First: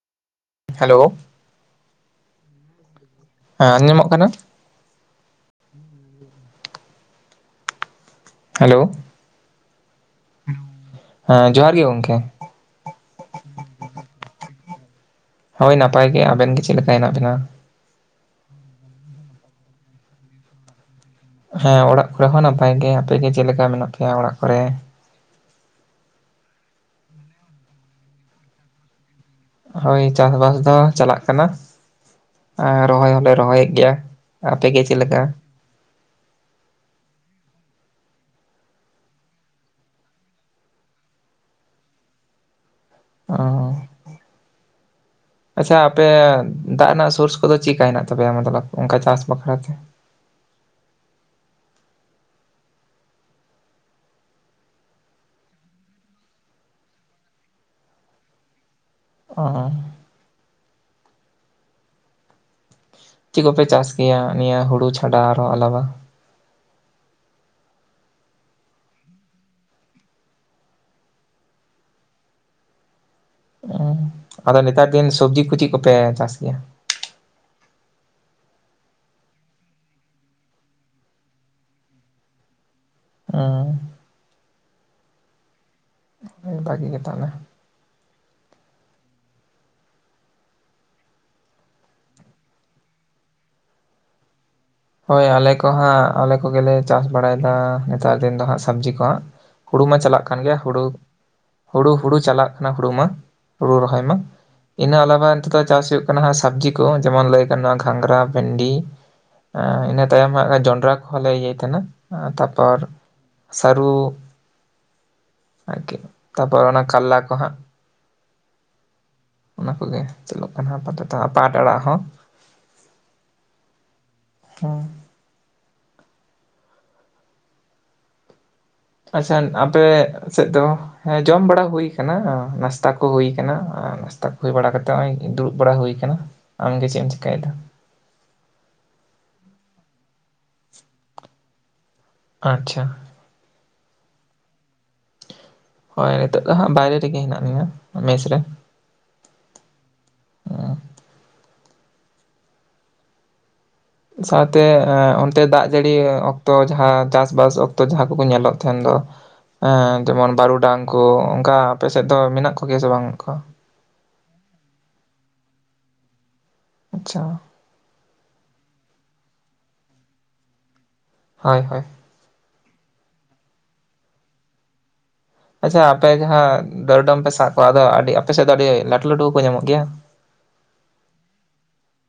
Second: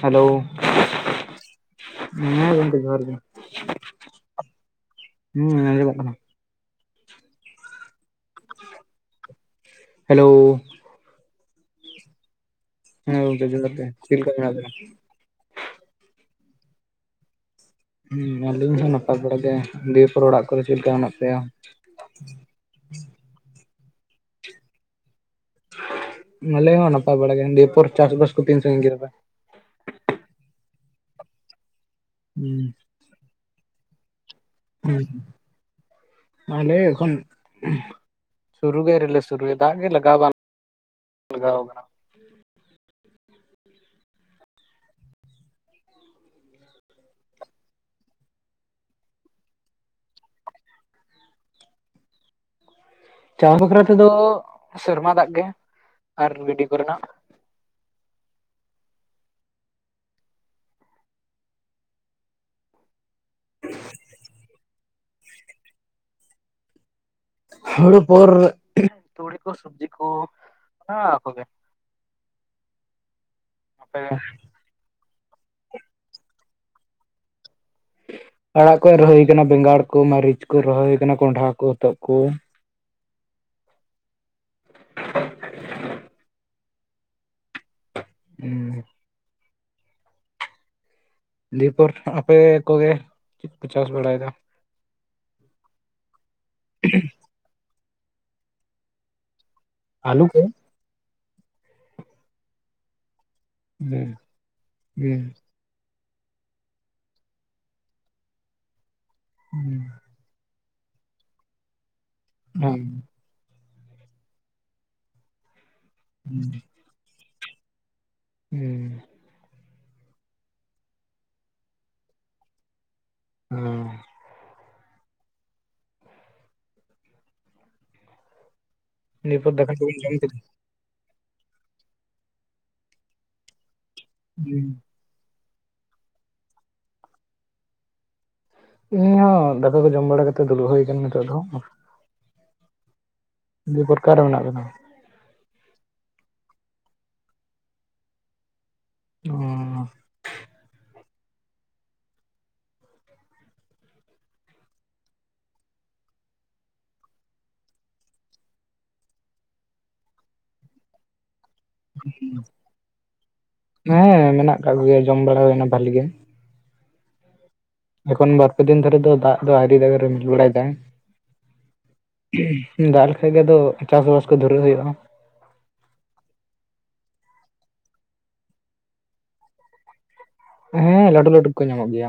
Hello hello ᱦᱮᱸ ᱜᱚᱢᱠᱮ ᱡᱚᱦᱟᱨ ᱜᱮ ᱦᱮᱸ ᱟᱸᱡᱚᱢᱚᱜ ᱠᱟᱱᱟ ᱦᱩᱸ ᱟᱸᱡᱚᱢᱚᱜ ᱠᱟᱱᱟ ᱦᱟᱞᱳ ᱦᱟᱞᱳᱳ ᱦᱮᱸ ᱡᱚᱦᱟᱨ ᱜᱮ ᱜᱚᱝᱠᱮ ᱦᱮᱸ ᱜᱚᱝᱠᱮ ᱡᱚᱦᱟᱨ ᱜᱮ ᱪᱮᱫ ᱞᱮᱠᱟ ᱢᱮᱱᱟᱜ ᱵᱤᱱᱟ ᱦᱳᱭ ᱱᱟᱯᱟᱭ ᱜᱮ ᱟᱵᱮᱱ ᱜᱮ ᱪᱮᱫ ᱞᱮᱠᱟ ᱦᱮᱱᱟᱜ ᱵᱤᱱᱟ ᱦᱮᱸ ᱟᱹᱞᱤᱧ ᱦᱚᱸ ᱱᱟᱯᱟᱭ ᱵᱟᱲᱟ ᱜᱮ, ᱫᱤᱭᱮ ᱯᱚᱨ ᱚᱲᱟᱜ ᱠᱚᱨᱮ ᱪᱮᱫ ᱞᱮᱠᱟ ᱢᱮᱱᱟᱜ ᱯᱮᱭᱟ? ᱦᱮᱸ ᱚᱲᱟᱜ ᱠᱚᱨᱮ ᱦᱚᱸ ᱱᱟᱯᱟᱭ ᱜᱮ ᱟᱯᱮ ᱜᱮ ᱪᱮᱫ ᱞᱮᱠᱟ ᱢᱮᱱᱟᱜ ᱯᱮᱭᱟ ᱚᱲᱟᱜ ᱠᱚᱨᱮ ᱟᱞᱮ ᱦᱚᱸ ᱱᱟᱯᱟᱭ ᱵᱟᱲᱟ ᱜᱮ, ᱫᱤᱭᱮ ᱯᱚᱨ ᱪᱟᱥ ᱵᱟᱥ ᱠᱚ ᱛᱤᱱ ᱥᱟᱸᱜᱤᱧ ᱠᱮᱫᱟ ᱯᱮ ᱦᱳᱭ ᱪᱟᱥᱵᱟᱥ ᱫᱚ ᱪᱟᱞᱟᱜ ᱠᱟᱱᱟ ᱟᱨ ᱦᱩᱸ ᱨᱚᱦᱚᱭ ᱦᱚᱞᱮ ᱨᱚᱦᱚᱭᱮᱜ ᱜᱮᱭᱟ ᱟᱯᱮ ᱜᱮ ᱪᱮ ᱞᱮᱠᱟ ᱟᱞᱮ ᱮᱠᱷᱚᱱ ᱥᱩᱨᱩ ᱜᱮ ᱟᱣᱨᱤ ᱞᱮ ᱥᱩᱨᱩᱭᱟ ᱫᱟᱜ ᱜᱮ ᱞᱟᱜᱟᱣ ᱵᱟᱝ ᱞᱟᱜᱟᱣ ᱠᱟᱱᱟ ᱚ ᱟᱪᱪᱷᱟ ᱟᱯᱮ ᱫᱟᱜ ᱨᱮᱱᱟᱜ ᱥᱳᱨᱥ ᱠᱚᱫᱚ ᱪᱮᱫᱠᱟ ᱦᱮᱱᱟᱜ ᱛᱟᱯᱮᱭᱟ ᱢᱚᱛᱞᱚᱵ ᱚᱱᱠᱟ ᱪᱟᱥ ᱵᱟᱠᱷᱨᱟᱛᱮ ᱪᱟᱥ ᱵᱟᱠᱷᱨᱟ ᱛᱮᱫᱚ ᱥᱮᱨᱢᱟ ᱫᱟᱜ ᱜᱮ ᱟᱨ ᱢᱤᱱᱤ [unintelligible] ᱠᱚᱨᱮᱱᱟᱜ ᱚ ᱦᱚ ᱪᱮᱫ ᱠᱚᱯᱮ ᱪᱟᱥ ᱜᱮᱭᱟ ᱱᱤᱭᱟᱹ ᱦᱩᱲᱩ ᱪᱷᱟᱰᱟ ᱟᱨᱦᱚ ᱟᱞᱟᱫᱟ? ᱦᱩᱲᱩ ᱯᱚᱨ ᱛᱩᱲᱤ ᱠᱚ ᱥᱚᱵᱡᱤ ᱠᱚ ᱚᱱᱟ [unintelligible] ᱠᱚᱜᱮ [inaudible] ᱟᱯᱮ ᱜᱮ? [unintelligible] ᱟᱫᱚ ᱱᱮᱛᱟᱨ ᱫᱤᱱ ᱥᱚᱵᱡᱤ ᱠᱚ ᱪᱤᱫ ᱠᱚᱯᱮ ᱪᱟᱥ ᱜᱮᱭᱟ ᱟᱲᱟᱜ ᱠᱚ ᱨᱚᱦᱚᱭ ᱠᱟᱱᱟ ᱵᱮᱸᱜᱟᱲ ᱠᱚ ᱢᱟᱹᱨᱤᱪ ᱠᱚ ᱨᱚᱦᱚᱭ ᱠᱟᱱᱟ ᱠᱚᱸᱰᱷᱟ ᱠᱚ ᱦᱚᱛᱚᱫ ᱠᱚ ᱟᱸ [inaudible] ᱫᱟᱜᱤᱜ [unintelligible] ᱜᱮ ᱛᱟᱦᱞᱮ [unintelligible] ᱩᱸ ᱫᱤᱯᱚᱨ ᱟᱯᱮ ᱠᱚᱜᱮ ᱪᱮᱫ ᱯᱮ ᱪᱟᱥ ᱵᱟᱲᱟᱭ ᱫᱟ ᱦᱳᱭ ᱟᱞᱮ ᱠᱚ ᱦᱟᱸᱜ ᱟᱞᱮ ᱠᱚᱜᱮᱞᱮ ᱪᱟᱥ ᱵᱟᱲᱟᱭᱫᱟ ᱱᱮᱛᱟᱨ ᱫᱤᱱ ᱫᱚ ᱦᱟᱸᱜ ᱥᱟᱵᱽᱡᱤ ᱠᱚ ᱦᱟᱸᱜ ᱦᱩᱲᱩ ᱢᱟ ᱪᱟᱞᱟᱜ ᱟᱞᱩ ᱠᱟᱱ ᱠᱚ ᱜᱮᱭᱟ ᱦᱩᱲᱩ, ᱦᱩᱲᱩ ᱦᱩᱲᱩ ᱪᱟᱞᱟᱜ ᱠᱟᱱᱟ ᱦᱩᱲᱩ ᱢᱟ ᱦᱩᱲᱩ ᱨᱚᱦᱚᱭ ᱢᱟ ᱦᱩᱸ ᱤᱱᱟᱹ ᱦᱩᱸ ᱟᱞᱟᱵᱟᱱ [inaudible] ᱪᱟᱥ ᱦᱩᱭᱩᱜ ᱠᱟᱱᱟ ᱦᱟᱸᱜ ᱥᱟᱵᱽᱡᱤ ᱠᱚ ᱡᱮᱢᱚᱱ ᱞᱟᱹᱭ ᱠᱟᱱ ᱱᱚᱣᱟ ᱜᱷᱟᱸᱜᱽᱨᱟ ᱵᱷᱮᱱᱰᱤ ᱮ ᱦᱩᱸ ᱤᱱᱟᱹ ᱛᱟᱭᱚᱢ ᱦᱟᱸᱜ ᱡᱚᱸᱰᱨᱟ ᱠᱚᱦᱚᱸ ᱞᱮ ᱤᱭᱟᱹᱭ ᱛᱟᱦᱮᱸᱱᱟ ᱛᱟᱨᱯᱚᱨ ᱥᱟᱹᱨᱩ ᱟᱨᱠᱤ [unintelligible] ᱛᱟᱨᱯᱚᱨ ᱚᱱᱟ ᱠᱟᱨᱞᱟ ᱠᱚ ᱦᱟᱸᱜ ᱦᱩᱸ ᱚᱱᱟ ᱠᱚᱜᱮ ᱪᱟᱹᱞᱩᱜ ᱠᱟᱱᱟ ᱟᱯᱟᱛᱚᱛᱚ ᱯᱟᱴ ᱟᱲᱟᱜ ᱦᱚᱸ ᱦᱩᱸ ᱩᱸ [inaudible] ᱟᱪᱪᱷᱟᱱ ᱫᱤᱭᱮᱯᱚᱨ ᱫᱟᱠᱟ ᱟᱯᱮ ᱠᱚᱵᱤᱱ ᱡᱚᱢ ᱠᱮᱫᱟ? ᱥᱮᱫ ᱛᱮ ᱦᱚᱸ ᱦᱮᱸ ᱡᱚᱢ ᱵᱟᱲᱟ ᱦᱩᱭ ᱠᱟᱱᱟ ᱱᱟᱥᱛᱟ ᱠᱚ ᱦᱩᱭ ᱠᱟᱱᱟ ᱟᱨ ᱱᱟᱥᱛᱟ ᱠᱚ ᱦᱩᱭ ᱵᱟᱲᱟ ᱠᱟᱛᱮ ᱱᱚᱜ ᱚᱭ ᱫᱩᱲᱩᱵ ᱵᱟᱲᱟ ᱦᱩᱭ ᱠᱟᱱᱟ ᱟᱢᱜᱮ ᱪᱮᱫ ᱮᱢ ᱪᱮᱠᱟᱭᱫᱟ ᱤᱧ ᱦᱚᱸ ᱫᱟᱠᱟ ᱠᱚ ᱡᱚᱢ ᱵᱟᱲᱟ ᱠᱟᱛᱮ ᱫᱩᱲᱩᱵ ᱦᱩᱭ ᱠᱟᱱᱟ ᱱᱤᱛᱚᱜ ᱫᱚ ᱟᱪᱪᱷᱟ ᱫᱤᱯᱚᱨ ᱚᱠᱟ ᱨᱮ ᱢᱮᱱᱟᱜ ᱵᱤᱱᱟ ᱦᱳᱭ ᱱᱤᱛᱚᱜ ᱫᱚ ᱦᱟᱸᱜ ᱵᱟᱭᱨᱮ ᱨᱮᱜᱮ ᱦᱮᱱᱟᱜ ᱞᱤᱧᱟ ᱢᱮᱥ ᱨᱮ [inaudible] ᱥᱟᱶᱛᱮ ᱮ [unintelligible] ᱚᱱᱛᱮ ᱫᱟᱜ ᱡᱟᱹᱲᱤ ᱚᱠᱛᱚ ᱡᱟᱦᱟᱸ ᱪᱟᱥᱵᱟᱥ ᱚᱠᱛᱚ ᱡᱟᱦᱟᱸ ᱠᱚᱠᱚ ᱧᱮᱞᱚᱜ ᱛᱟᱦᱮᱱ ᱫᱚ ᱮᱸ ᱡᱮᱢᱚᱱ ᱵᱟᱹᱨᱩᱰᱟᱝ ᱠᱚ ᱚᱱᱠᱟ ᱟᱯᱮ ᱥᱮᱫ ᱫᱚ ᱢᱮᱱᱟᱜ ᱠᱚᱜᱮᱭᱟ ᱥᱮ ᱵᱟᱹᱱᱩᱜ ᱠᱚᱣᱟ ᱦᱮᱸ ᱢᱮᱱᱟᱜ ᱠᱟᱜ ᱠᱚ ᱜᱮᱭᱟ ᱡᱚᱢ ᱵᱟᱲᱟ ᱦᱩᱭᱱᱟ ᱵᱟᱞᱤ ᱜᱮ ᱟᱪᱪᱷᱟ ᱮᱠᱷᱚᱱ ᱵᱟᱨ ᱯᱮ ᱫᱤᱱ ᱫᱷᱚᱨᱮ ᱫᱚ ᱫᱟᱜ ᱫᱚ ᱟᱹᱰᱤ ᱡᱟᱭᱜᱟ [unintelligible] ᱨᱮ ᱨᱤᱢᱤᱞ ᱵᱟᱲᱟᱭᱫᱟᱭ ᱦᱳᱭ ᱦᱳᱭ ᱫᱟᱜ ᱞᱮᱠᱷᱟᱡ ᱜᱮ ᱟᱫᱚ ᱪᱟᱥ ᱵᱟᱥ ᱠᱚ ᱫᱷᱩᱨᱟᱣ ᱦᱩᱭᱩᱜᱼᱟ ᱟᱪᱪᱷᱟ ᱟᱯᱮ ᱡᱟᱦᱟᱸ ᱫᱚᱨᱰᱚᱢ ᱯᱮ ᱥᱟᱵ ᱠᱚᱣᱟ ᱟᱫᱚ ᱟᱹᱰᱤ ᱟᱯᱮ ᱥᱮᱫ ᱫᱚ ᱟᱹᱰᱤ ᱞᱟᱹᱴᱩ ᱞᱟᱹᱴᱩ ᱠᱚ ᱧᱟᱢᱚᱜ ᱜᱮᱭᱟ ᱦᱮᱸ ᱞᱟᱹᱴᱩ ᱞᱟᱹᱴᱩ ᱠᱚ ᱧᱟᱢᱚᱜ ᱜᱮᱭᱟ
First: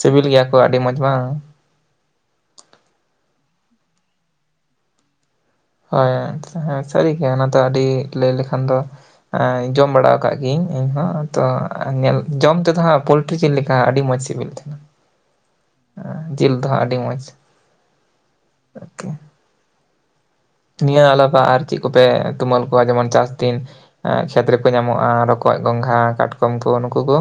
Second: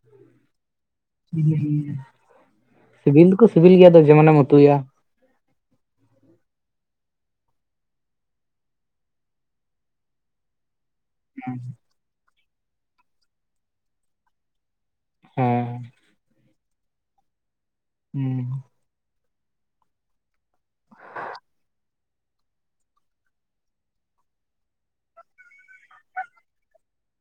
ᱥᱤᱵᱤᱞ ᱜᱮᱭᱟ ᱠᱚ ᱟᱹᱰᱤ ᱢᱚᱸᱡᱽ ᱵᱟᱝ ᱥᱤᱵᱤᱞ ᱫᱚᱠᱚ ᱥᱤᱵᱤᱞ ᱜᱮᱭᱟ ᱟᱫᱚ ᱡᱮᱢᱚᱱᱮᱢ ᱩᱛᱩᱭᱟ ᱦᱳᱭ ᱟᱪᱪᱷᱟ ᱦᱮᱸ ᱥᱟᱹᱨᱤ ᱜᱮᱭᱟ ᱚᱱᱟ ᱫᱚ ᱟᱹᱰᱤ ᱞᱟᱹᱭ ᱞᱮᱠᱷᱟᱱ ᱫᱚ ᱡᱚᱢ ᱵᱟᱲᱟ ᱟᱠᱟᱫ ᱜᱤᱭᱟᱹᱧ ᱤᱧᱦᱚᱸ ᱛᱚ ᱧᱮᱞ ᱡᱚᱢ ᱛᱮᱫᱚ ᱦᱟᱸᱜ ᱯᱳᱞᱴᱨᱤ ᱡᱤᱞ ᱞᱮᱠᱟ ᱟᱹᱰᱤ ᱢᱚᱸᱡᱽ ᱥᱤᱵᱤᱞ ᱛᱟᱦᱮᱱᱟ ᱦᱮᱸ ᱡᱤᱞ ᱫᱚᱦᱟᱸᱜ ᱟᱹᱰᱤ ᱢᱚᱡᱽ ᱦᱩᱸ ᱟᱨᱠᱤ ᱱᱤᱭᱟᱹ ᱟᱞᱟᱯ ᱟᱨ ᱪᱮᱫ ᱠᱚᱯᱮ ᱛᱩᱢᱟᱹᱞ ᱠᱚᱣᱟ ᱡᱮᱢᱚᱱ ᱪᱟᱥ ᱫᱤᱱ ᱠᱷᱮᱛ ᱨᱮᱠᱚ ᱧᱟᱢᱚᱜᱼᱟ ᱨᱚᱠᱚᱡ ᱜᱚᱝᱜᱷᱟ ᱠᱟᱴᱠᱚᱢ ᱠᱚ ᱱᱩᱠᱩ ᱠᱚ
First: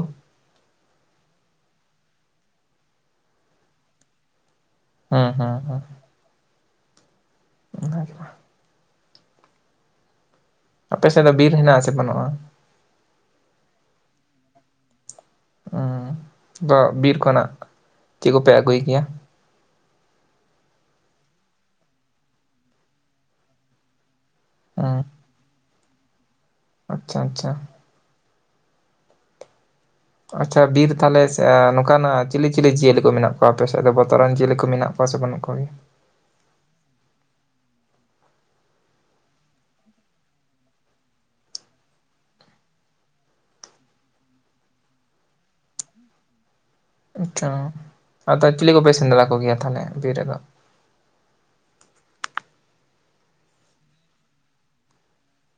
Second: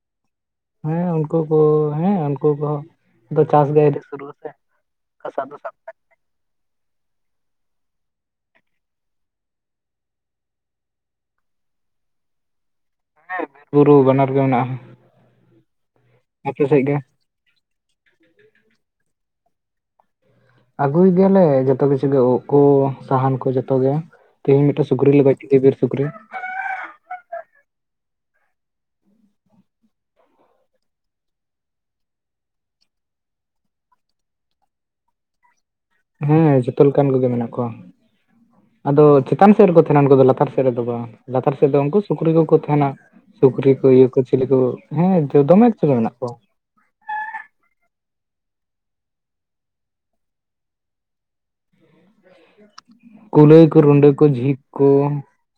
ᱦᱮᱸ ᱩᱱᱠᱩ ᱠᱚ ᱦᱮᱸ ᱩᱱᱠᱩ ᱠᱚᱦᱚᱸ ᱪᱟᱥ ᱜᱮ ᱥᱩᱨᱩᱜ ᱟᱥᱮ ᱦᱩᱸ ᱦᱟᱥᱟ ᱫᱚ ᱦᱩᱸ ᱥᱟᱵ ᱦᱩᱸ ᱠᱟᱜ ᱚᱱᱟ ᱜᱮ [unintelligible] ᱟᱯᱮ ᱥᱮᱫ ᱫᱚ ᱵᱤᱨ ᱦᱮᱱᱟᱜ ᱟᱥᱮ ᱵᱟᱹᱱᱩᱜᱼᱟ ᱦᱮᱸ ᱵᱩᱨᱩ ᱵᱟᱱᱟᱨ ᱜᱮ ᱢᱮᱱᱟᱜᱼᱟ ᱟᱯᱮ ᱦᱩᱸ ᱟᱫᱚ ᱥᱮᱫ ᱜᱮ ᱵᱤᱨ ᱠᱷᱚᱱᱟᱜ ᱪᱮᱫ ᱠᱚᱯᱮ ᱟᱹᱜᱩᱭ ᱜᱮᱭᱟ ᱟᱹᱜᱩᱭ ᱜᱮᱭᱟᱞᱮ ᱡᱚᱛᱚ ᱠᱤᱪᱷᱩ ᱩᱵ ᱠᱚ ᱥᱟᱦᱟᱱ ᱠᱚ ᱡᱚᱛᱚ ᱜᱮ ᱛᱮᱦᱤᱧ ᱢᱤᱫᱴᱮᱡ ᱦᱩᱸ ᱥᱩᱠᱨᱤᱞᱮ ᱜᱚᱡ ᱵᱤᱨ ᱥᱩᱠᱨᱤ ᱟᱪᱪᱷᱟ ᱟᱪᱪᱷᱟ ᱟᱪᱪᱷᱟ ᱵᱤᱨ ᱛᱟᱦᱚᱞᱮ ᱱᱚᱝᱠᱟᱱᱟᱜ ᱪᱤᱞᱤ ᱪᱤᱞᱤ ᱡᱤᱭᱟᱹᱞᱤ ᱠᱚ ᱢᱮᱱᱟᱜ ᱠᱚᱣᱟ ᱟᱯᱮ ᱥᱮᱫ ᱫᱚ ᱵᱚᱛᱚᱨᱟᱱ ᱡᱤᱭᱟᱹᱞᱤ ᱠᱚ ᱢᱮᱱᱟᱜ ᱠᱚᱣᱟ ᱥᱮ ᱵᱟᱹᱱᱩᱜ ᱠᱚᱣᱟ ᱦᱮᱸ ᱡᱚᱛᱚ ᱞᱮᱠᱟᱱ ᱠᱚᱜᱮ ᱢᱮᱱᱟᱜ ᱠᱚᱣᱟ ᱟᱫᱚ ᱪᱮᱛᱟᱱ ᱥᱮᱫ ᱨᱮᱠᱚ ᱛᱟᱦᱮᱱᱟ ᱩᱱᱠᱩ ᱫᱚ ᱞᱟᱛᱟᱨ ᱥᱮᱫ ᱨᱮᱫᱚ ᱵᱟᱝ ᱞᱟᱛᱟᱨ ᱥᱮᱫ ᱫᱚ ᱩᱱᱠᱩ ᱥᱩᱠᱨᱤ ᱠᱚᱠᱚ ᱛᱟᱦᱮᱱᱟ ᱥᱩᱠᱨᱤ ᱠᱚ ᱤᱭᱟᱹ ᱠᱚ ᱪᱤᱞᱤ ᱠᱚ ᱦᱮᱸ ᱫᱚᱢᱮ ᱠᱤᱪᱷᱩ ᱜᱮ ᱢᱮᱱᱟᱜ ᱠᱚᱣᱟ ᱟᱪᱪᱷᱟ ᱟᱫᱚ ᱪᱤᱞᱤ ᱠᱚᱯᱮ ᱥᱮᱱᱫᱽᱨᱟ ᱠᱚ ᱜᱮᱭᱟ ᱛᱟᱦᱚᱞᱮ ᱵᱤᱨ ᱨᱮᱫᱚ ᱠᱩᱞᱟᱹᱭ ᱠᱚ ᱨᱩᱸᱰᱟᱹ ᱠᱚ ᱡᱷᱤᱠ ᱠᱚ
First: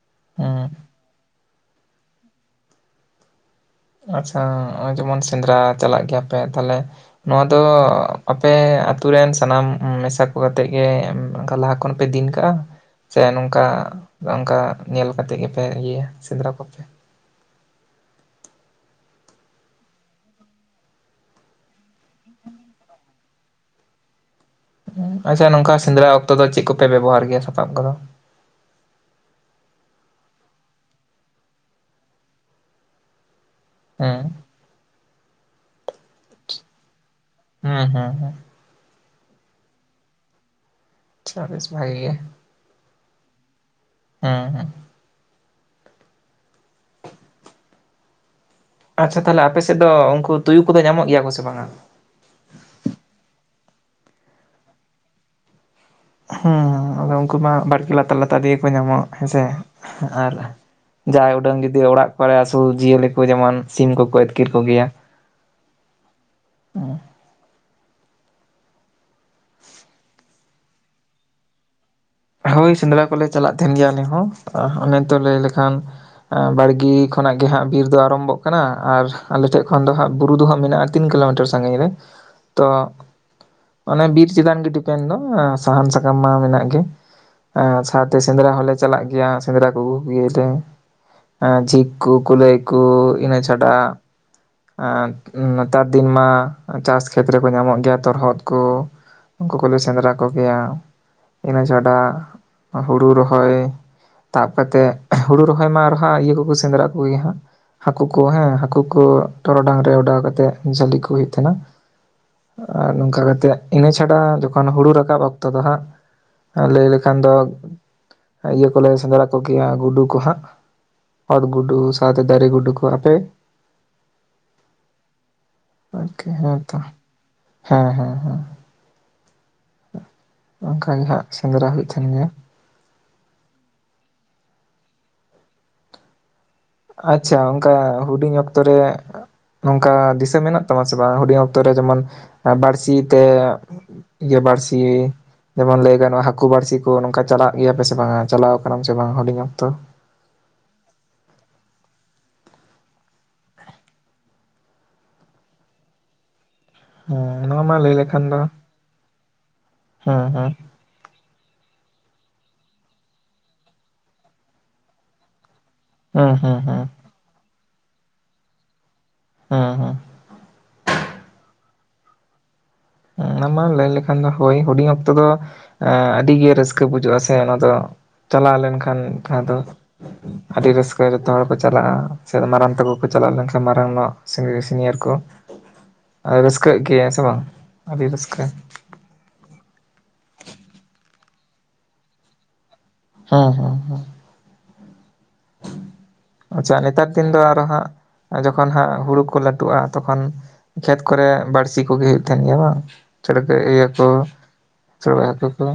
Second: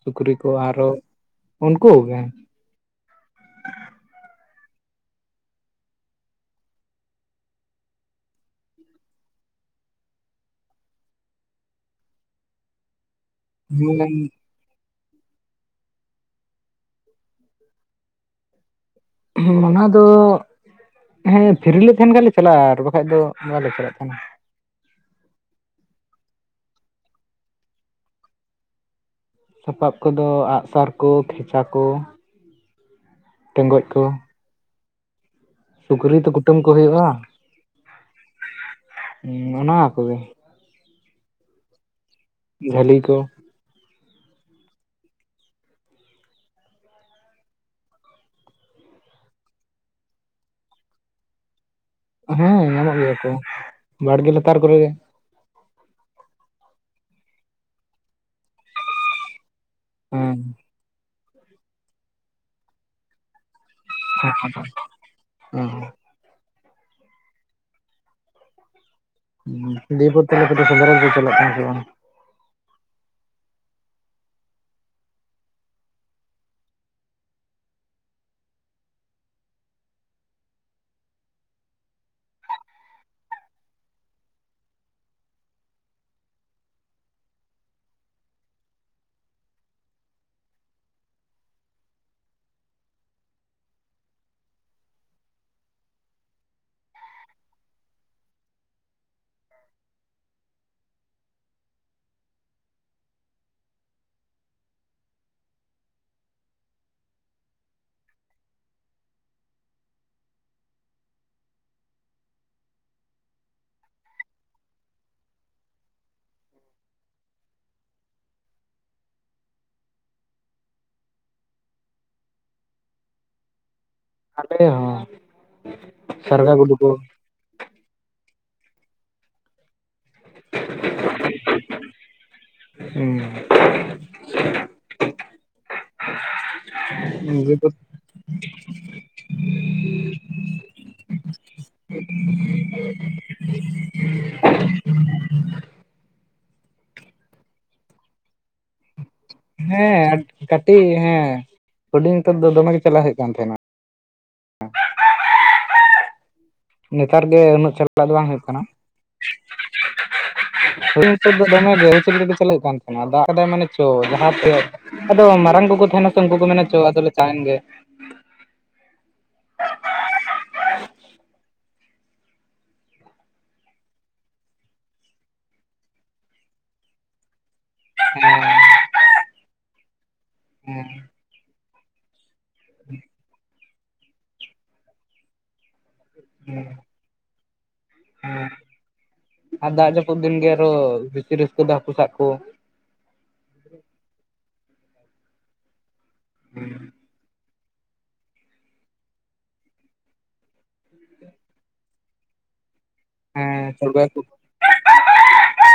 ᱥᱩᱠᱨᱤ ᱠᱚ ᱦᱩᱸ ᱟᱨᱦᱚ ᱩᱱᱠᱩ ᱠᱩ ᱜᱮ ᱟᱪᱪᱷᱟ ᱱᱚᱜ ᱚᱭ ᱡᱮᱢᱚᱱ ᱥᱮᱸᱫᱽᱨᱟ ᱪᱟᱞᱟᱜ ᱜᱮᱭᱟ ᱯᱮ ᱛᱟᱦᱞᱮ ᱱᱚᱣᱟ ᱫᱚ ᱟᱯᱮ ᱟᱛᱩ ᱨᱮᱱ ᱥᱟᱱᱟᱢ ᱢᱮᱥᱟ ᱠᱚ ᱠᱟᱛᱮᱫ ᱜᱮ ᱠᱟ ᱞᱟᱦᱟ ᱠᱷᱚᱱ ᱯᱮ ᱫᱤᱱ ᱠᱟᱜᱼᱟ ᱥᱮ ᱱᱚᱝᱠᱟ ᱚᱱᱠᱟ ᱧᱮᱞ ᱠᱟᱛᱮ ᱜᱮᱯᱮ ᱤᱭᱟᱹ ᱥᱮᱸᱫᱽᱨᱟ ᱠᱚᱯᱮ ᱦᱩᱸ ᱚᱱᱟ ᱫᱚ ᱦᱮᱸ ᱯᱷᱤᱨᱤᱞ ᱞᱮ ᱛᱟᱦᱮᱱ ᱠᱷᱟᱱ ᱞᱮ ᱪᱟᱞᱟᱜᱼᱟ ᱟᱨ ᱵᱟᱠᱷᱟᱡ ᱫᱚ ᱵᱟᱞᱮ ᱪᱟᱞᱟᱜ ᱠᱟᱱᱟ ᱟᱪᱪᱷᱟ ᱱᱚᱝᱠᱟ ᱥᱮᱸᱫᱽᱨᱟ ᱚᱠᱛᱚ ᱫᱚ ᱪᱮᱫ ᱠᱚᱯᱮ ᱵᱮᱵᱚᱦᱟᱨ ᱜᱮᱭᱟ ᱥᱟᱯᱟᱵ ᱠᱚᱫᱚ ᱥᱟᱯᱟᱵ ᱠᱚᱫᱚ ᱟᱜᱼᱥᱟᱨ ᱠᱚ ᱠᱷᱮᱪᱟ ᱠᱚ ᱴᱮᱸᱜᱚᱡ ᱠᱚ ᱦᱩᱸ ᱥᱩᱠᱨᱤ ᱛᱚ ᱠᱩᱴᱟᱹᱢ ᱠᱚ ᱦᱩᱭᱩᱜᱼᱟ ᱦᱩᱸ ᱦᱩᱸ ᱦᱩᱸ ᱦᱩᱸ ᱚᱱᱟ ᱚᱱᱟ ᱠᱚᱜᱮ ᱪᱟᱵᱤᱥ ᱵᱷᱟᱜ ᱜᱮᱭᱟ ᱡᱷᱟᱹᱞᱤ ᱠᱚ ᱦᱩᱸ ᱦᱩᱸ ᱟᱪᱪᱷᱟ ᱛᱟᱦᱚᱞᱮ ᱟᱯᱮ ᱥᱮᱫ ᱫᱚ ᱩᱱᱠᱩ ᱛᱩᱭᱩ ᱠᱚᱫᱚ ᱧᱟᱢᱚᱜ ᱜᱮᱭᱟ ᱠᱚ ᱥᱮ ᱵᱟᱝᱟ ᱦᱮᱸ ᱧᱟᱢᱚᱜ ᱜᱮᱭᱟ ᱠᱚ ᱵᱟᱲᱜᱮ ᱞᱟᱛᱟᱨ ᱠᱚᱨᱮ ᱜᱮ ᱦᱮᱸ ᱟᱫᱚ ᱩᱱᱠᱩ ᱢᱟ ᱵᱟᱲᱜᱮ ᱞᱟᱛᱟᱨ ᱞᱟᱛᱟᱨ ᱛᱮᱜᱮ ᱠᱚ ᱧᱟᱢᱚᱜᱼᱟ ᱦᱮᱸᱥᱮ ᱟᱨ ᱦᱮᱸ ᱡᱟᱦᱟᱸᱭ ᱩᱰᱟᱹᱝ ᱡᱩᱫᱤ ᱚᱲᱟᱜ ᱠᱚᱨᱮ ᱟᱹᱥᱩᱞ ᱡᱤᱭᱟᱹᱞᱤ ᱠᱚ ᱡᱮᱢᱚᱱ ᱥᱤᱢ ᱠᱚᱠᱚ ᱟ ᱟᱹᱛᱠᱤᱨ ᱦᱮᱸ ᱠᱚᱜᱮᱭᱟ᱾ [inaudible] ᱫᱤᱭᱯᱩᱨ ᱛᱟᱞᱮ ᱥᱮᱱᱫᱽᱨᱟ ᱜᱮ ᱪᱟᱞᱟᱜ ᱠᱟᱱᱟ ᱥᱮ ᱵᱟᱝ ᱦᱳᱭ ᱥᱮᱸᱫᱽᱨᱟ ᱠᱚᱞᱮ ᱪᱟᱞᱟᱜ ᱛᱟᱦᱮᱱ ᱜᱮᱭᱟ ᱟᱞᱮ ᱦᱚᱸ ᱚᱱᱮ ᱛᱚ ᱞᱟᱹᱭ ᱞᱮᱠᱷᱟᱱ ᱵᱟᱲᱜᱮ ᱠᱷᱚᱱᱟᱜ ᱜᱮ ᱦᱟᱸᱜ ᱵᱤᱨ ᱫᱚ ᱟᱨᱚᱢᱵᱷᱚᱜ ᱠᱟᱱᱟ ᱟᱨ ᱟᱞᱮᱴᱷᱮᱡ ᱠᱷᱚᱱ ᱫᱚ ᱦᱟᱸᱜ ᱵᱩᱨᱩ ᱫᱚ ᱦᱟᱸᱜ ᱢᱮᱱᱟᱜᱼᱟ ᱛᱤᱱ ᱠᱤᱞᱳᱢᱤᱴᱟᱨ ᱥᱟᱜᱤᱧ ᱨᱮ ᱛᱚ ᱚᱱᱮ ᱵᱤᱨ ᱪᱮᱛᱟᱱ ᱜᱮ ᱰᱤᱯᱮᱱ ᱫᱚ ᱥᱟᱦᱟᱱ ᱥᱟᱠᱟᱢ ᱢᱟ ᱢᱮᱱᱟᱜ ᱜᱮ ᱟᱨ ᱥᱟᱶᱛᱮ ᱥᱮᱸᱫᱽᱨᱟ ᱦᱚᱞᱮ ᱪᱟᱞᱟᱜ ᱜᱮᱭᱟ ᱥᱮᱸᱫᱽᱨᱟ ᱠᱚ ᱟᱹᱜᱩ ᱠᱚ ᱜᱮᱭᱟᱞᱮ ᱡᱷᱤᱠ ᱠᱚ ᱠᱩᱞᱟᱹᱭ ᱠᱚ ᱤᱱᱟᱹ ᱪᱷᱟᱰᱟ ᱮ ᱱᱮᱛᱟᱨ ᱫᱤᱱ ᱢᱟ ᱪᱟᱥ ᱠᱷᱮᱛ ᱨᱮᱠᱚ ᱧᱟᱢᱚᱜ ᱜᱮᱭᱟ ᱛᱚᱨᱦᱚᱫ ᱠᱚ ᱩᱱᱠᱩ ᱠᱚᱞᱮ ᱥᱮᱸᱫᱽᱨᱟ ᱠᱚᱜᱮᱭᱟ ᱤᱱᱟᱹ ᱪᱷᱟᱰᱟ ᱦᱩᱲᱩ ᱨᱚᱦᱚᱭ ᱛᱟᱵ ᱠᱟᱛᱮᱫ ᱦᱩᱲᱩ ᱨᱚᱦᱚᱭ ᱢᱟ ᱟᱨᱦᱟᱸ ᱤᱭᱟᱹ ᱠᱚᱠᱚ ᱥᱮᱸᱫᱽᱨᱟ ᱠᱚᱜᱮ ᱦᱟᱸᱜ ᱦᱟᱹᱠᱩ ᱠᱚ ᱦᱮᱸ ᱦᱟᱹᱠᱩ ᱠᱚ ᱴᱚᱨᱚᱰᱟᱝ ᱨᱮ ᱚᱰᱟᱣ ᱠᱟᱛᱮᱫ ᱡᱷᱟᱹᱞᱤ ᱠᱚ ᱦᱩᱭᱩᱜ ᱛᱟᱦᱮᱱᱟ ᱟᱨ ᱱᱚᱝᱠᱟ ᱠᱟᱛᱮᱫ ᱤᱱᱟᱹ ᱪᱷᱟᱰᱟ ᱡᱚᱠᱷᱚᱱ ᱦᱩᱲᱩ ᱨᱟᱠᱟᱵ ᱚᱠᱛᱚ ᱫᱚ ᱦᱟᱸᱜ ᱟᱨ ᱞᱟᱹᱭ ᱞᱮᱠᱷᱟᱱ ᱫᱚ ᱤᱭᱟᱹ ᱠᱚᱞᱮ ᱥᱮᱸᱫᱽᱨᱟ ᱠᱚᱜᱮᱭᱟ ᱜᱩᱰᱩ ᱠᱚ ᱦᱟᱸᱜ ᱚᱫ ᱜᱩᱰᱩ ᱥᱟᱶᱛᱮ ᱫᱟᱨᱮ ᱜᱩᱰᱩ ᱠᱚ ᱟᱯᱮ ᱟᱞᱮ ᱦᱚᱸ ᱟᱨᱠᱤ ᱥᱟᱨᱜᱟ ᱜᱩᱰᱩ ᱦᱮᱸᱛᱚ ᱠᱚ ᱦᱮᱸ ᱦᱮᱸ ᱦᱮᱸ ᱚᱱᱠᱟ ᱜᱮ ᱦᱟᱸᱜ ᱥᱮᱸᱫᱽᱨᱟ ᱦᱩᱭᱩᱜ [unintelligible] ᱩᱸ [inaudible] ᱟᱪᱪᱷᱟ ᱚᱱᱠᱟ ᱦᱩᱰᱤᱧ ᱚᱠᱛᱚ ᱨᱮ ᱱᱚᱝᱠᱟ ᱫᱤᱥᱟᱹ ᱢᱮᱱᱟᱜ ᱛᱟᱢᱟ ᱥᱮ ᱵᱟᱝ ᱦᱩᱰᱤᱧ ᱚᱠᱛᱚ ᱨᱮ ᱡᱮᱢᱚᱱ ᱵᱟᱹᱲᱥᱤ ᱛᱮ ᱤᱭᱟᱹ ᱵᱟᱲᱥᱤ ᱡᱮᱢᱚᱱ ᱞᱟᱹᱭ ᱜᱟᱱᱚᱜᱼᱟ ᱦᱟᱹᱠᱩ ᱵᱟᱹᱲᱥᱤ ᱠᱚ ᱱᱚᱝᱠᱟ ᱪᱟᱞᱟᱜ ᱜᱮᱭᱟᱯᱮ ᱥᱮ ᱵᱟᱝᱟ ᱪᱟᱞᱟᱣ ᱟᱠᱟᱱᱟᱢ ᱥᱮ ᱵᱟᱝᱟ? ᱦᱩᱰᱤᱧ ᱚᱠᱛᱚ ᱦᱮᱸ ᱠᱟᱹᱴᱤᱡ ᱦᱮᱸ ᱦᱩᱰᱤᱧ ᱚᱠᱛᱚ ᱫᱚ ᱫᱚᱢᱮ ᱜᱮ ᱪᱟᱞᱞᱟᱣ ᱦᱩᱭᱩᱜ ᱠᱟᱱ ᱛᱟᱦᱮᱸᱱᱟ ᱾ ᱱᱮᱛᱟᱨ ᱜᱮ ᱦᱮᱸ ᱱᱚᱣᱟ ᱩᱱᱟᱹᱜ ᱢᱟ ᱞᱟᱹᱭ ᱪᱟᱞᱟᱜ ᱫᱚ ᱞᱮᱠᱷᱟᱱ ᱵᱟᱝ ᱦᱩᱭᱩᱜ ᱠᱟᱱᱟ ᱦᱮᱸ ᱾ ᱦᱮᱸ [unintelligible] ᱫᱚᱢᱮ ᱜᱮ [unintelligible] ᱪᱟᱞᱟᱜ ᱠᱟᱱ ᱛᱟᱦᱮᱱᱟ ᱫᱟᱜ ᱠᱟᱫᱟᱭ ᱢᱟᱱᱮ ᱪᱚ ᱡᱟᱦᱟᱸ [unintelligible] ᱟᱫᱚ ᱢᱟᱨᱟᱝ ᱠᱚᱠᱚ ᱛᱟᱦᱮᱱᱟ ᱥᱮ ᱦᱮᱸ ᱩᱱᱠᱩ ᱠᱚ ᱦᱮᱸ ᱢᱮᱱᱟ ᱪᱚ ᱦᱮᱸ ᱟᱫᱚᱞᱮ ᱪᱟ ᱮᱱ ᱜᱮ ᱾ ᱦᱩᱸ ᱚᱱᱟ ᱢᱟ ᱞᱟᱹᱭ ᱞᱮᱠᱷᱟᱱ ᱫᱚ ᱦᱳᱭ ᱦᱩᱰᱤᱧ ᱚᱠᱛᱚ ᱫᱚ ᱟᱹᱰᱤᱜᱮ ᱨᱟᱹᱥᱠᱟᱹ ᱵᱩᱡᱷᱟᱹᱜᱼᱟ ᱥᱮ ᱚᱱᱟ ᱫᱚ ᱾ ᱪᱟᱞᱟᱣ ᱞᱮᱱᱠᱷᱟᱱ ᱡᱟᱦᱟᱸ ᱫᱚ ᱟᱹᱰᱤ ᱦᱮᱸ ᱨᱟᱹᱥᱠᱟᱹ ᱡᱚᱛᱚ ᱦᱚᱲ ᱠᱚ ᱪᱟᱞᱟᱜᱼᱟ ᱾ ᱥᱮ ᱢᱟᱨᱟᱝ ᱛᱮᱠᱚ ᱠᱚ ᱪᱟᱞᱟᱜ ᱞᱮᱱ ᱠᱷᱟᱱ ᱢᱟᱨᱟᱝ ᱱᱚᱜ ᱥᱤᱱ ᱥᱤᱱᱤᱭᱟᱨ ᱠᱚ ᱾ ᱨᱟᱹᱥᱠᱟᱹᱜ ᱜᱮ ᱥᱮ ᱵᱟᱝ ᱟᱹᱰᱤ ᱨᱟᱹᱥᱠᱟᱹ ᱦᱮᱸ ᱾ ᱟᱨ ᱫᱟᱜ ᱡᱟᱹᱯᱩᱫ ᱫᱤᱱ ᱜᱮ ᱟᱨᱚ ᱵᱮᱥᱤ ᱨᱟᱹᱥᱠᱟᱹ ᱫᱚ ᱦᱟᱹᱠᱩ ᱥᱟᱵ ᱠᱚ ᱾ ᱦᱩᱸ ᱦᱩᱸ ᱾ ᱟᱪᱪᱷᱟ ᱱᱮᱛᱟᱨ ᱫᱤᱱ ᱫᱚ ᱟᱨᱚ ᱦᱟᱸᱜ ᱡᱚᱠᱷᱚᱱ ᱦᱟᱸᱜ ᱦᱩᱲᱩ ᱠᱚ ᱞᱟᱹᱴᱩᱜᱼᱟ ᱛᱚᱠᱷᱚᱱ ᱠᱷᱮᱛ ᱠᱚᱨᱮ ᱵᱟᱹᱲᱥᱤ ᱠᱚᱜᱮ ᱦᱩᱭᱩᱜ ᱛᱟᱦᱮᱱ ᱜᱮᱭᱟ ᱵᱟᱝ? ᱦᱮᱸ ᱪᱟᱹᱲᱠᱟ ᱤᱭᱟᱹ ᱪᱚᱲᱜᱚᱡ ᱠᱚ ᱦᱟᱹᱠᱩ ᱪᱚᱲᱜᱚᱡ ᱦᱟᱠᱩ ᱠᱚ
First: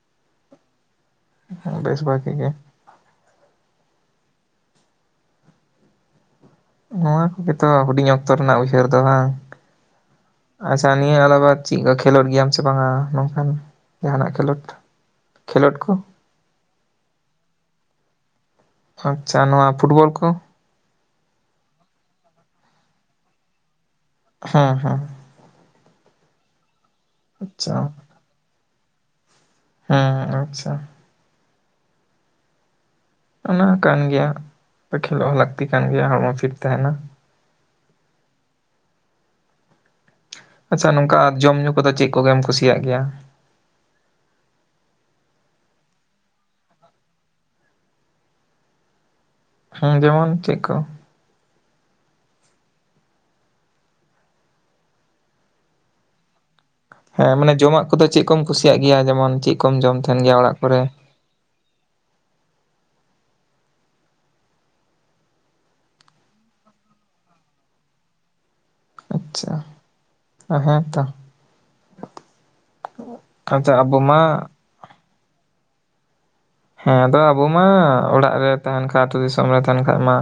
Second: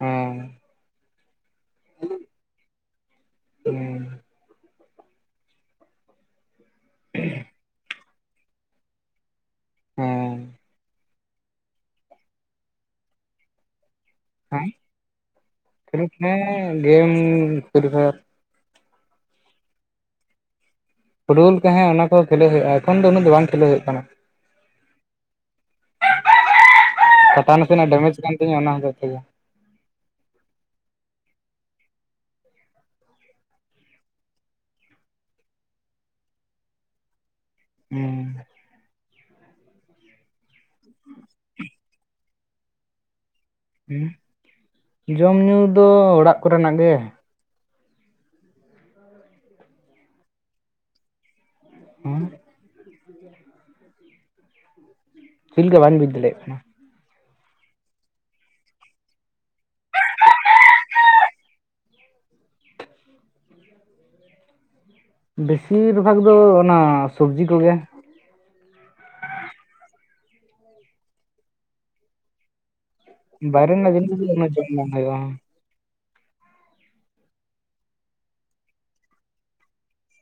ᱦᱮᱸ ᱾ ᱵᱮᱥ ᱵᱷᱟᱹᱜᱤ ᱜᱮ ᱾ ᱦᱩᱸ ᱱᱚᱣᱟ ᱠᱚᱜᱮ ᱛᱚ ᱦᱩᱰᱤᱧ ᱚᱠᱛᱚ ᱨᱮᱱᱟᱜ ᱩᱭᱦᱟᱹᱨ ᱫᱚ ᱦᱟᱝ, ᱦᱮᱸ ᱟᱪᱪᱷᱟ ᱱᱤᱭᱟᱹ ᱟᱞᱟᱵᱟ ᱪᱮᱫ ᱠᱚ ᱠᱷᱮᱞᱳᱰ ᱜᱮᱭᱟᱢ ᱥᱮ ᱵᱟᱝᱟ ᱱᱚᱝᱠᱟᱱ? ᱡᱟᱦᱟᱱᱟᱜ ᱠᱷᱮᱞᱳᱰ ᱦᱮᱸ ᱠᱷᱮᱞᱳᱰ ᱠᱚ? ᱦᱮᱸ ᱜᱮᱢ ᱯᱷᱤᱨᱤ ᱯᱷᱟᱭᱟᱨ ᱾ ᱟᱪᱪᱷᱟ ᱱᱚᱣᱟ ᱯᱷᱩᱴᱵᱚᱞ ᱠᱚ? ᱯᱷᱩᱴᱵᱚᱞ ᱠᱚ ᱦᱮᱸ ᱚᱱᱟ ᱠᱚ ᱠᱷᱮᱞᱳ ᱦᱩᱭᱩᱜᱼᱟ ᱮᱠᱷᱚᱱ ᱫᱚ ᱩᱱᱟᱹᱜ ᱫᱚ ᱵᱟᱝ ᱠᱷᱮᱞᱳ ᱦᱩᱭᱩᱜ ᱠᱟᱱᱟ᱾ ᱦᱮᱸ ᱦᱮᱸ ᱾ [inaudible] ᱠᱟᱴᱟ ᱟᱪᱪᱷᱟ ᱱᱟᱥᱮᱱᱟᱜ ᱰᱮᱢᱮᱡᱽ ᱠᱟᱱ ᱛᱤᱧᱟᱹ ᱚᱱᱟ ᱦᱚᱛᱮ ᱛᱮᱜᱮ ᱾ ᱦᱩᱸ ᱟᱪᱪᱷᱟ ᱾ ᱚᱱᱟ ᱠᱟᱱ ᱜᱮᱭᱟ, ᱠᱷᱮᱞᱳᱜ ᱦᱚᱸ ᱞᱟᱹᱠᱛᱤ ᱠᱟᱱ ᱜᱮᱭᱟ ᱦᱚᱲᱢᱚ ᱯᱷᱤᱴ ᱛᱟᱦᱮᱱᱟ ᱾ ᱦᱩᱸ ᱾ ᱟᱪᱪᱷᱟ ᱱᱚᱝᱠᱟ ᱡᱚᱢ ᱧᱩ ᱠᱚᱫᱚ ᱪᱮᱫ ᱠᱚᱜᱮᱢ ᱠᱩᱥᱤᱭᱟᱜ ᱜᱮᱭᱟ? ᱦᱩᱸ, ᱡᱚᱢ ᱧᱩ ᱫᱚ ᱚᱲᱟᱜ ᱠᱚᱨᱮᱱᱟᱜ ᱜᱮ ᱾ ᱦᱮᱸ ᱡᱮᱢᱚᱱ ᱪᱮᱜ ᱠᱩ? ᱦᱩᱸ ᱪᱤ ᱞᱮᱠᱟ ᱵᱟᱹᱧ ᱵᱩᱡ ᱫᱟᱲᱮᱭᱟᱜ ᱠᱟᱱᱟ ᱾ ᱦᱮᱸ ᱢᱟᱱᱮ ᱡᱚᱢᱟᱜ ᱠᱚᱫᱚ ᱪᱮᱫ ᱠᱚᱢ ᱠᱩᱥᱤᱭᱟᱜ ᱜᱮᱭᱟ ᱡᱮᱢᱚᱱ ᱪᱮᱫ ᱠᱚᱢ ᱡᱚᱢ ᱛᱟᱦᱮᱱ ᱜᱮᱭᱟ ᱚᱲᱟᱜ ᱠᱚᱨᱮ? ᱵᱮᱥᱤᱨ ᱵᱷᱟᱜ ᱫᱚ ᱚᱱᱟ ᱥᱚᱵᱡᱤ ᱠᱚᱜᱮ ᱾ ᱟᱪᱪᱷᱟ, ᱚ ᱦᱮᱸ ᱛᱚ ᱾ ᱵᱟᱭᱨᱮ ᱟᱪᱪᱷᱟ ᱨᱮᱱᱟᱜ ᱟᱵᱚ ᱡᱤᱱᱤᱥ ᱢᱟ ᱫᱚ ᱩᱱᱟᱹᱜ ᱡᱚᱢ ᱵᱟᱝ ᱦᱩᱭᱩᱜᱼᱟ ᱾ ᱦᱮᱸ ᱟᱫᱚ ᱟᱵᱚ ᱢᱟ ᱚᱲᱟᱜ ᱨᱮ ᱛᱟᱦᱮᱱ ᱠᱷᱟᱱ ᱟᱹᱛᱩ ᱫᱤᱥᱚᱢ ᱨᱮ ᱛᱟᱦᱮᱱ ᱠᱷᱟᱱ ᱢᱟ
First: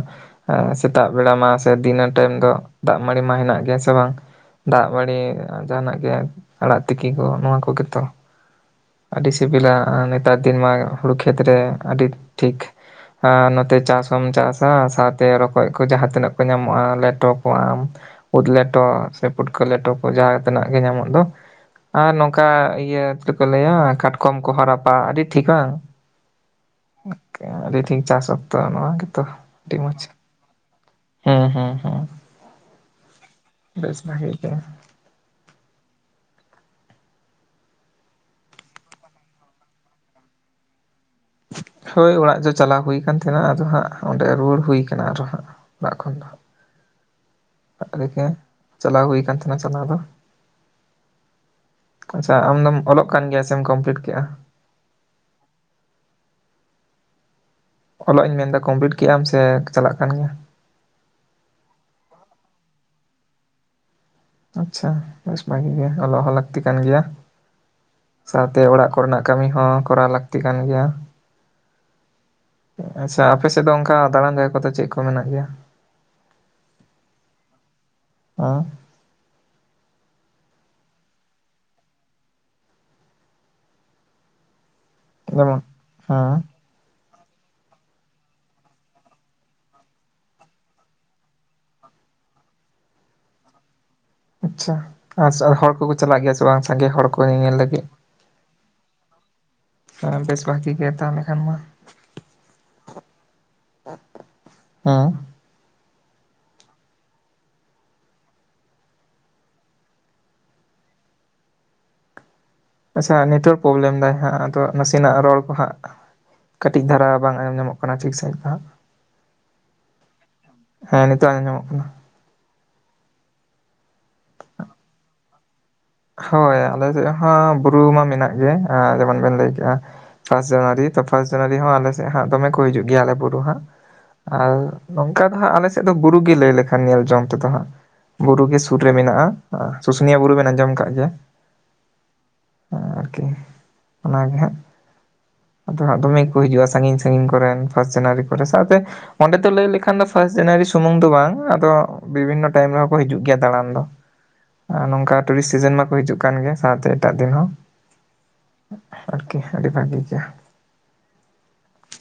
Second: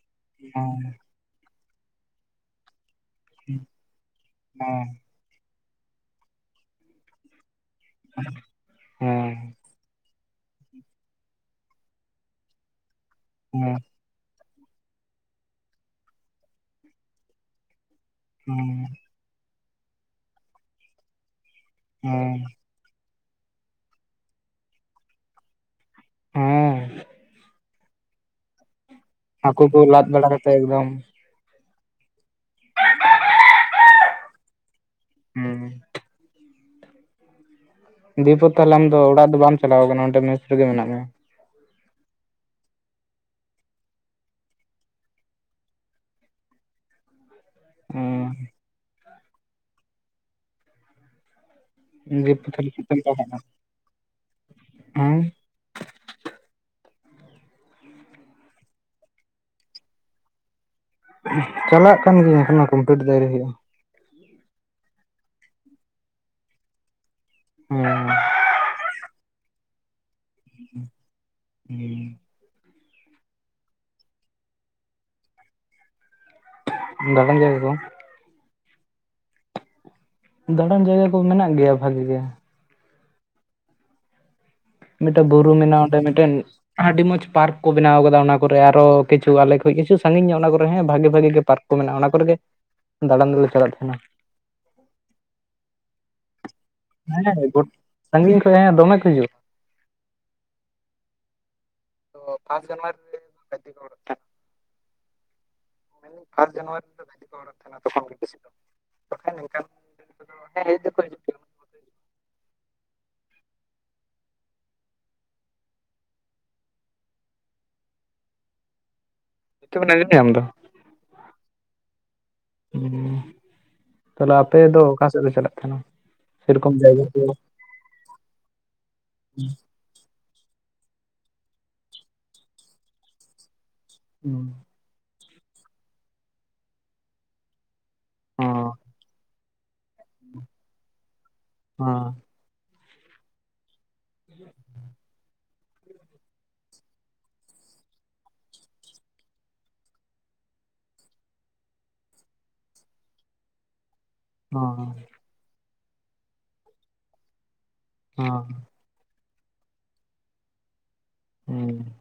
ᱦᱮᱸ ᱥᱮᱛᱟᱜ ᱵᱮᱲᱟ ᱢᱟ ᱥᱮ ᱫᱤᱱᱟᱹ ᱴᱟᱭᱤᱢ ᱫᱚ ᱫᱟᱜ ᱢᱟᱹᱲᱤ ᱢᱟ ᱦᱮᱱᱟᱜ ᱜᱮᱭᱟ ᱥᱮ ᱵᱟᱝ ᱦᱮᱸ ᱫᱟᱜ ᱢᱟᱹᱲᱤ ᱡᱟᱦᱟᱸᱱᱟᱜ ᱜᱮ ᱟᱲᱟᱜ ᱛᱤᱠᱤ ᱠᱚ, ᱱᱚᱣᱟ ᱠᱚᱜᱮ ᱛᱚ ᱟᱹᱰᱤ ᱦᱮᱸ ᱥᱤᱵᱤᱞᱟ ᱾ ᱱᱮᱛᱟᱨ ᱫᱤᱱ ᱢᱟ ᱦᱩᱲᱩ ᱠᱷᱮᱛ ᱨᱮ ᱟᱹᱰᱤ ᱴᱷᱤᱠ ᱟᱸ ᱱᱚᱛᱮ ᱪᱟᱥ ᱠᱚᱢ ᱪᱟᱥᱟ ᱥᱟᱶᱛᱮ ᱨᱚᱠᱚᱡ ᱠᱚ ᱡᱟᱦᱟᱸ ᱛᱤᱱᱟᱹᱜ ᱠᱚ ᱧᱟᱢᱚᱜᱼᱟ ᱞᱮᱴᱚ ᱠᱚᱜᱣᱟᱢ ᱾ ᱩᱫ ᱦᱮᱸ ᱞᱮᱴᱚ ᱥᱮ ᱯᱩᱴᱠᱟᱹ ᱞᱮᱴᱚ ᱠᱚ ᱡᱟᱦᱟᱸ ᱛᱤᱱᱟᱜ ᱜᱮ ᱧᱟᱢᱚᱜ ᱫᱚ ᱟᱨ ᱦᱮᱸ ᱱᱚᱝᱠᱟ ᱤᱭᱟᱹ ᱪᱮᱫ ᱠᱚ ᱞᱟᱹᱭᱟ ᱠᱟᱴᱠᱚᱢ ᱠᱚ ᱦᱚᱸ ᱨᱟᱯᱟ ᱟᱹᱰᱤ ᱴᱷᱤᱠ-ᱟ ᱦᱮᱸ [unintelligible] ᱟᱹᱰᱤ ᱴᱷᱤᱠ ᱪᱟᱥ ᱚᱠᱛᱚ ᱱᱚᱣᱟ ᱜᱮᱛᱚ ᱦᱟᱹᱠᱩ ᱟᱹᱰᱤ ᱠᱚ ᱢᱚᱡ ᱞᱟᱫ ᱵᱟᱲᱟ ᱠᱟᱛᱮ ᱮᱠᱫᱚᱢ ᱦᱮᱸ ᱦᱮᱸ ᱦᱮᱸ ᱵᱮᱥ ᱵᱷᱟᱜᱮ ᱜᱮ ᱦᱩᱸ ᱫᱤᱯᱩ ᱛᱟᱦᱞᱮ ᱟᱢ ᱫᱚ ᱚᱲᱟᱜ ᱫᱚ ᱵᱟᱢ ᱪᱟᱞᱟᱣ ᱟᱠᱟᱱᱟ ᱚᱸᱰᱮ ᱢᱮᱥ ᱨᱮᱜᱮ ᱢᱮᱱᱟᱜ ᱢᱮᱭᱟ ᱦᱳᱭ ᱚᱲᱟᱜ ᱪᱚ ᱪᱟᱞᱟᱣ ᱦᱩᱭᱩ ᱟᱠᱟᱱ ᱛᱟᱦᱮᱱᱟ ᱟᱫᱚ ᱦᱟᱸᱜ ᱚᱸᱰᱮ ᱨᱩᱣᱟᱹᱲ ᱦᱩᱭᱠᱟᱱᱟ ᱟᱨᱚ ᱦᱟᱸᱜ ᱚᱲᱟᱜ ᱠᱷᱚᱱ ᱫᱚ ᱦᱮᱸ [unintelligible] ᱪᱟᱞᱟᱣ ᱦᱩᱭ ᱠᱟᱱ ᱛᱟᱦᱮᱱᱟ ᱪᱟᱞᱟᱣ ᱫᱚ ᱫᱤᱭᱮ ᱟᱪᱪᱷᱟ ᱛᱟᱦᱚᱞᱮ ᱟᱢᱫᱚᱢ ᱪᱮᱫᱛᱮᱢ ᱚᱞᱚᱜ ᱠᱟᱱ ᱜᱮᱭᱟ ᱥᱮᱢ ᱠᱚᱢᱯᱤᱞᱤᱴ ᱠᱮᱜ-ᱟ ᱦᱩᱸ ᱚᱞᱚᱜ ᱤᱧ ᱢᱮᱱᱫᱟ ᱠᱚᱢᱯᱞᱤᱴ ᱠᱮᱜ-ᱟᱢ ᱥᱮ ᱪᱟᱞᱟᱜ ᱠᱟᱱ ᱜᱮᱭᱟ ᱪᱟᱞᱟᱜ ᱠᱟᱱ ᱜᱮᱭᱟ ᱮᱠᱷᱚᱱᱚ ᱠᱚᱢᱯᱞᱤᱴ ᱫᱚ ᱟ. ᱣᱨᱤ ᱦᱩᱭᱩᱜᱼᱟ ᱟᱪᱪᱷᱟ ᱵᱮᱥ ᱵᱷᱟᱜᱤ ᱜᱮ ᱚᱞᱚᱜ ᱦᱚᱸ ᱞᱟᱹᱠᱛᱤ ᱠᱟᱱ ᱜᱮᱭᱟ ᱦᱮᱸ ᱥᱟᱶᱛᱮ ᱚᱲᱟᱜ ᱠᱚᱨᱮᱱᱟᱜ ᱠᱟᱹᱢᱤ ᱦᱚᱸ ᱠᱚᱨᱟᱣ ᱞᱟᱹᱠᱛᱤ ᱠᱟᱱ ᱜᱮᱭᱟ ᱦᱮᱸ ᱟᱪᱪᱷᱟ ᱟᱯᱮ ᱥᱮᱫ ᱫᱚ ᱚᱱᱠᱟ ᱫᱟᱲᱟᱱ ᱡᱟᱭᱜᱟ ᱠᱚ ᱫᱚ ᱪᱮᱫ ᱠᱚ ᱢᱮᱱᱟᱜ ᱜᱮᱭᱟ ᱫᱟᱲᱟᱱ ᱡᱟᱭᱜᱟ ᱠᱚ ᱦᱚᱸ ᱫᱟᱲᱟᱱ ᱡᱟᱭᱜᱟ ᱫᱚ ᱢᱮᱱᱟᱜ ᱜᱮᱭᱟ ᱵᱷᱟᱜᱤ ᱜᱮ ᱢᱤᱫᱴᱮᱱ ᱵᱩᱨᱩ ᱡᱮᱢᱚᱱ ᱢᱮᱱᱟᱜᱼᱟ ᱚᱸᱰᱮ ᱢᱤᱫᱴᱮᱱ ᱦᱮᱸ ᱟᱹᱰᱤ ᱢᱚᱸᱡᱽ ᱯᱟᱨᱠ ᱠᱚ ᱵᱮᱱᱟᱣ ᱟᱠᱟᱫᱟ ᱚᱱᱟ ᱠᱚᱨᱮ ᱟᱨᱦᱚᱸ ᱠᱤᱪᱷᱩ ᱟᱞᱮ ᱠᱷᱚᱡ ᱠᱤᱪᱷᱩ ᱥᱟᱺᱜᱤᱧ ᱧᱚᱜ ᱚᱱᱟ ᱠᱚᱨᱮᱸ ᱵᱷᱟᱜᱤ ᱵᱷᱟᱜᱤ ᱜᱮ ᱯᱟᱨᱠ ᱠᱚ ᱢᱮᱱᱟᱜᱼᱟ ᱚᱱᱟ ᱠᱚᱨᱮ ᱜᱮ ᱫᱟᱲᱟᱱ ᱫᱚ ᱞᱮ ᱪᱟᱞᱟᱜ ᱛᱟᱦᱮᱱᱟ ᱟᱪᱪᱷᱟ, ᱟᱨᱪᱷᱟ ᱦᱚᱲ ᱠᱚᱠᱚ ᱪᱟᱞᱟᱜ ᱜᱮᱭᱟ ᱥᱮ ᱛᱚ ᱣᱟᱝ ᱥᱟᱝᱜᱮ ᱦᱚᱲ ᱠᱚ ᱜᱮ ᱧᱮᱞ ᱦᱮᱸ ᱧᱮᱞ ᱜᱚᱴ ᱞᱟᱜᱤ ᱥᱟᱺᱜᱤᱧ ᱠᱷᱚᱡ ᱦᱮᱸ ᱫᱚᱢᱮ ᱠᱚ ᱦᱤᱡᱩᱜᱼᱟ ᱚ, ᱵᱮᱥ ᱵᱷᱟᱜᱤ ᱜᱮ ᱛᱟᱦᱚᱞᱮ ᱠᱷᱟᱱ ᱢᱟ ᱛᱚ ᱯᱷᱟᱥ ᱡᱟᱱᱣᱨᱤ ᱨᱮ ᱟᱭᱢᱟ ᱜᱟᱫᱮ ᱦᱚᱲ ᱠᱚ ᱦᱮᱸ ᱢᱮᱱ ᱤᱫᱤᱧ ᱯᱷᱟᱥ ᱡᱟᱱᱣᱟᱨᱤ ᱨᱮ ᱫᱚ ᱵᱷᱟᱜᱮ... ᱡᱷᱚᱛᱚ ᱦᱚᱲ ᱮ ᱛᱟᱦᱮᱱᱟ ᱛᱚᱠᱷᱚᱱ ᱜᱮ ᱠᱚ [unintelligible] ᱵᱟᱱᱠᱷᱟᱱ ᱱᱚᱱᱠᱟᱱ ᱫᱤᱱ ᱨᱮ ᱫᱚ ᱦᱮᱡ ᱫᱚ ᱠᱚ ᱦᱤᱡᱩᱜ ᱜᱤᱭᱟ ᱟᱪᱪᱷᱟ ᱱᱮᱴᱚᱣᱟᱨᱠ ᱯᱨᱚᱵᱞᱮᱢ ᱮᱫᱟᱭ ᱦᱟᱸᱜ ᱟᱫᱚ ᱱᱟᱥᱮᱱᱟᱜ ᱨᱚᱲ ᱠᱚ ᱦᱟᱸᱜ ᱠᱟᱹᱴᱤᱡ ᱫᱷᱟᱨᱟ ᱵᱟᱝ ᱟᱸᱡᱚᱢ ᱧᱟᱢᱚᱜ ᱠᱟᱱᱟ ᱴᱷᱤᱠ ᱥᱟᱭᱤᱡ ᱫᱚ ᱦᱟᱸᱜ ᱱᱤᱛᱚᱜ ᱢᱮᱱᱟᱜ ᱜᱤ ᱴᱮᱢ ᱫᱚ ᱦᱮᱸ ᱱᱤᱛᱚᱜ ᱟᱸᱡᱟᱢ ᱢᱚᱜ ᱠᱟᱱᱟ ᱦᱩᱸ ᱛᱟᱦᱞᱮ ᱟᱯᱮ ᱫᱚ ᱚᱠᱟ ᱥᱮᱫ ᱯᱮ ᱪᱟᱞᱟᱜ ᱛᱟᱦᱮᱱᱟ ᱦᱳᱭ ᱥᱮᱨᱚᱠᱚᱢ ᱟᱞᱮ ᱡᱟᱭᱜᱟ ᱥᱮᱫ ᱠᱚ ᱦᱚᱸ ᱵᱩᱨᱩ ᱢᱟ ᱢᱮᱱᱟᱜ ᱜᱮᱭᱟ ᱡᱮᱢᱚᱱ ᱵᱮᱱ ᱞᱟᱹᱭ ᱠᱮᱜᱼᱟ ᱯᱷᱟᱥ ᱡᱟᱱᱩᱣᱟᱨᱤ ᱛᱚ ᱯᱷᱟᱥ ᱡᱟᱱᱩᱣᱟᱨᱤ ᱦᱚᱸ ᱟᱞᱮ ᱥᱮ ᱦᱟᱸᱜ ᱫᱚᱢᱮ ᱠᱚ ᱦᱤᱡᱩᱜ ᱜᱮᱭᱟ ᱟᱞᱮ ᱵᱩᱨᱩ ᱦᱟᱸᱜ ᱟᱨ ᱱᱚᱝᱠᱟ ᱫᱚ ᱦᱟᱸᱜ ᱟᱞᱮ ᱥᱮᱫ ᱫᱚ ᱵᱩᱨᱩ ᱜᱮ ᱞᱟᱹᱭ ᱞᱮᱠᱷᱟᱱ ᱧᱮᱞ ᱡᱚᱝ ᱛᱮᱫᱚ ᱦᱟᱸᱜ ᱵᱩᱨᱩ ᱜᱮ ᱦᱚᱸ ᱥᱩᱨ ᱨᱮ ᱢᱮᱱᱟᱜᱼᱟ ᱥᱩᱥᱩᱱᱤᱭᱟ ᱵᱩᱨᱩ ᱵᱮᱱ ᱟᱸᱡᱚᱢ ᱟᱠᱟᱜ ᱜᱮᱭᱟ? ᱦᱮᱸ᱾ ᱟᱨᱠᱤ ᱚᱱᱟᱜᱮ ᱦᱟᱸᱜ᱾ ᱟᱫᱚ ᱦᱟᱜ ᱫᱚᱢᱮ ᱜᱮ ᱠᱚ ᱦᱤᱡᱩᱜᱼᱟ ᱥᱟᱸᱜᱤᱧ ᱥᱟᱸᱜᱤᱧ ᱠᱚᱨᱮᱱ ᱯᱷᱟᱥ ᱡᱟᱱᱩᱣᱟᱨᱤ ᱠᱚᱨᱮ ᱥᱟᱶᱛᱮ᱾ ᱚᱸᱰᱮ ᱫᱚ ᱞᱟᱹᱭ ᱞᱮᱠᱷᱟᱱ ᱫᱚ ᱯᱷᱟᱥ ᱡᱟᱱᱩᱣᱟᱨᱤ ᱥᱩᱢᱩᱝ ᱫᱚ ᱵᱟᱝ ᱟᱫᱚ᱾ ᱵᱤᱵᱷᱤᱱᱚ ᱴᱟᱭᱤᱢ ᱨᱮᱦᱚᱸ ᱠᱚ ᱦᱤᱡᱩᱜ ᱜᱮᱭᱟ ᱫᱟᱲᱟᱱ ᱫᱚ᱾ ᱟᱨ ᱦᱚᱸ ᱱᱚᱝᱠᱟ ᱴᱩᱨᱤᱥ ᱥᱤᱡᱮᱱ ᱢᱟᱠᱚ ᱦᱤᱡᱩᱜ ᱠᱟᱱ ᱜᱮ ᱥᱟᱶᱛᱮ ᱮᱴᱟᱜ ᱫᱤᱱ ᱦᱚᱸ᱾ ᱦᱚᱸ᱾ ᱟᱨᱠᱤ ᱟᱹᱰᱤ ᱵᱷᱟᱜᱤ ᱜᱮᱭᱟ᱾ ᱦᱩᱸ...